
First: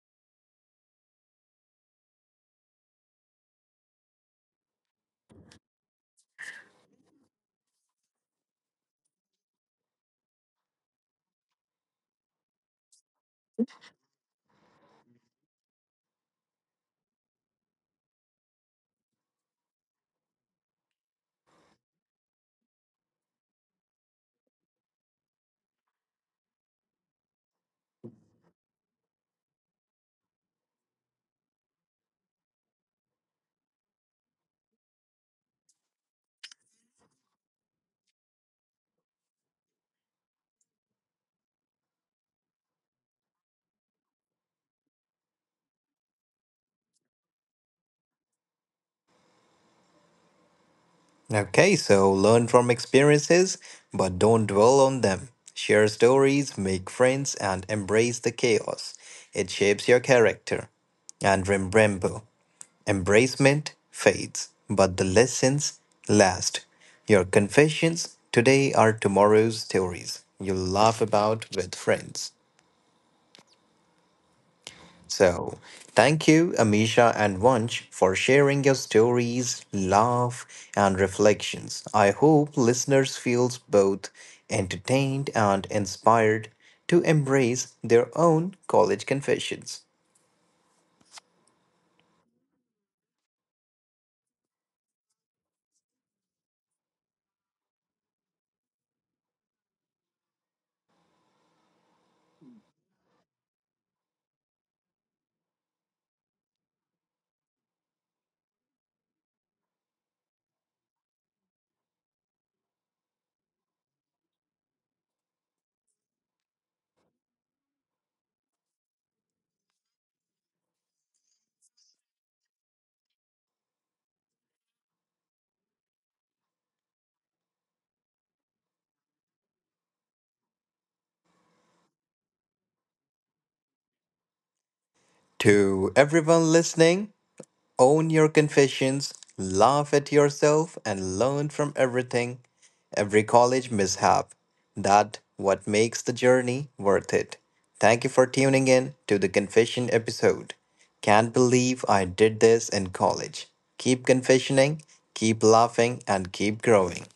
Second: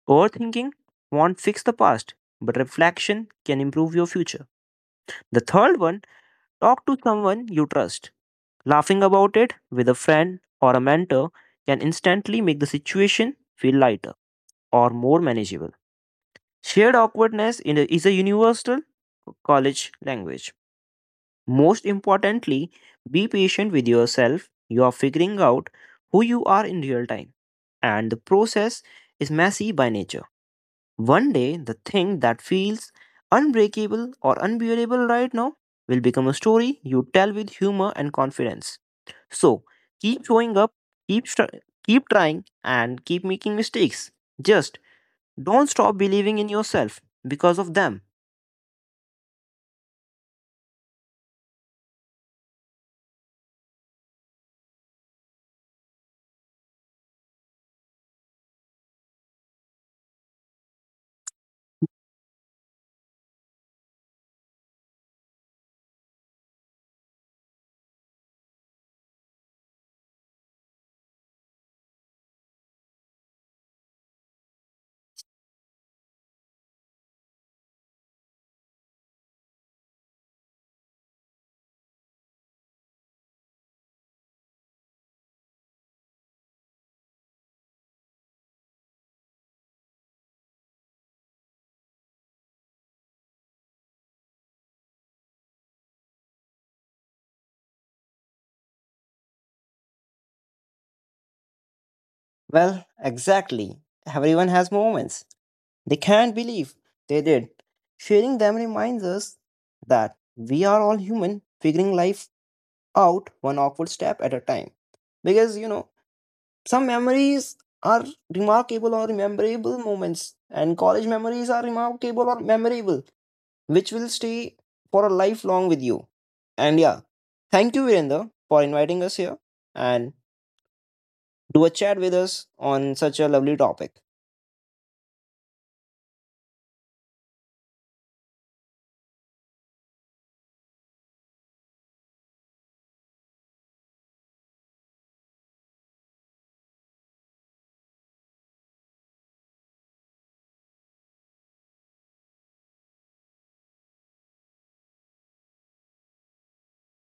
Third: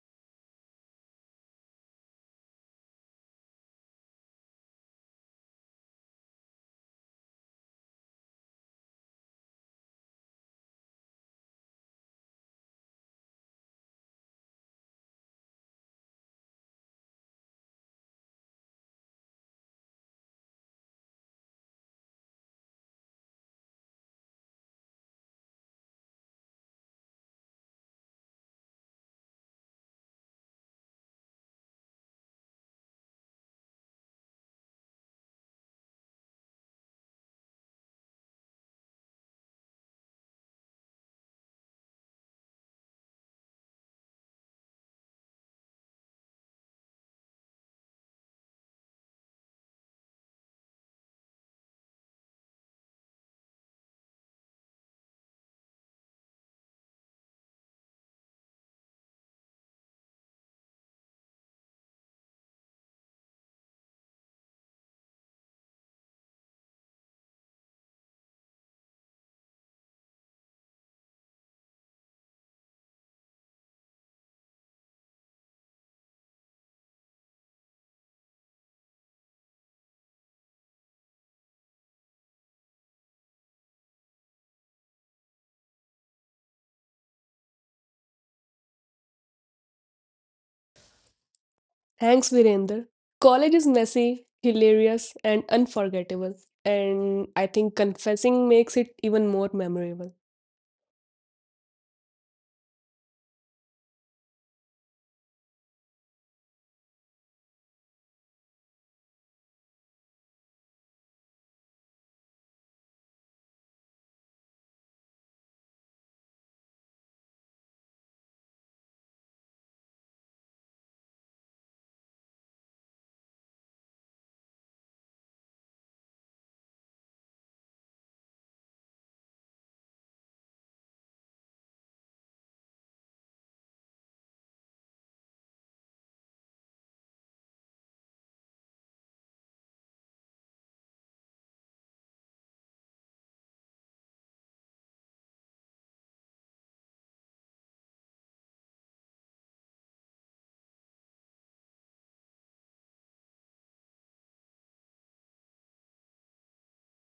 Overthinking won't fix the past, but reflection can improve your future. The third one, talk to someone you trust. Laughing about it with a friend or a mentor can instantly make the situation feel lighter or more manageable. Shared awkwardness in a- is a universal college language. Most importantly, be patient with yourself. You are figuring out who you are in real time, and the process is messy by nature. One day, the thing that feels unbreakable or unbearable right now will become a story you tell with humor and confidence. So, keep showing up, keep trying and keep making mistakes. Just don't stop believing in yourself because of them. Okay, so learn from experiences, but don't dwell on them. Share stories, make friends, and embrace the chaos. It shapes your character. And remember, embracement fades, but the lessons last. Your confessions today are tomorrow's stories you'll laugh about with friends. So, thank you, Amisha and Vansh, for sharing your stories, love, and reflections. I hope listeners feels both entertained and inspired to embrace their own college confessions. Thanks, Virender. College is messy, hilarious, and unforgettable, and I think confessing makes it even more memorable. Well, exactly. Everyone has moments they can't believe they did. Sharing them reminds us that we are all human, figuring life out one awkward step at a time. Because, you know, some memories are remarkable or memorable moments, and college memories are remarkable or memorable, which will stay for a lifelong with you. And yeah, thank you, Virendra, for inviting us here and do a chat with us on such a lovely topic. To everyone listening, own your confessions, laugh at yourself, and learn from everything, every college mishap. That what makes the journey worth it. Thank you for tuning in to the confession episode. Can't believe I did this in college. Keep confessioning, keep laughing, and keep growing.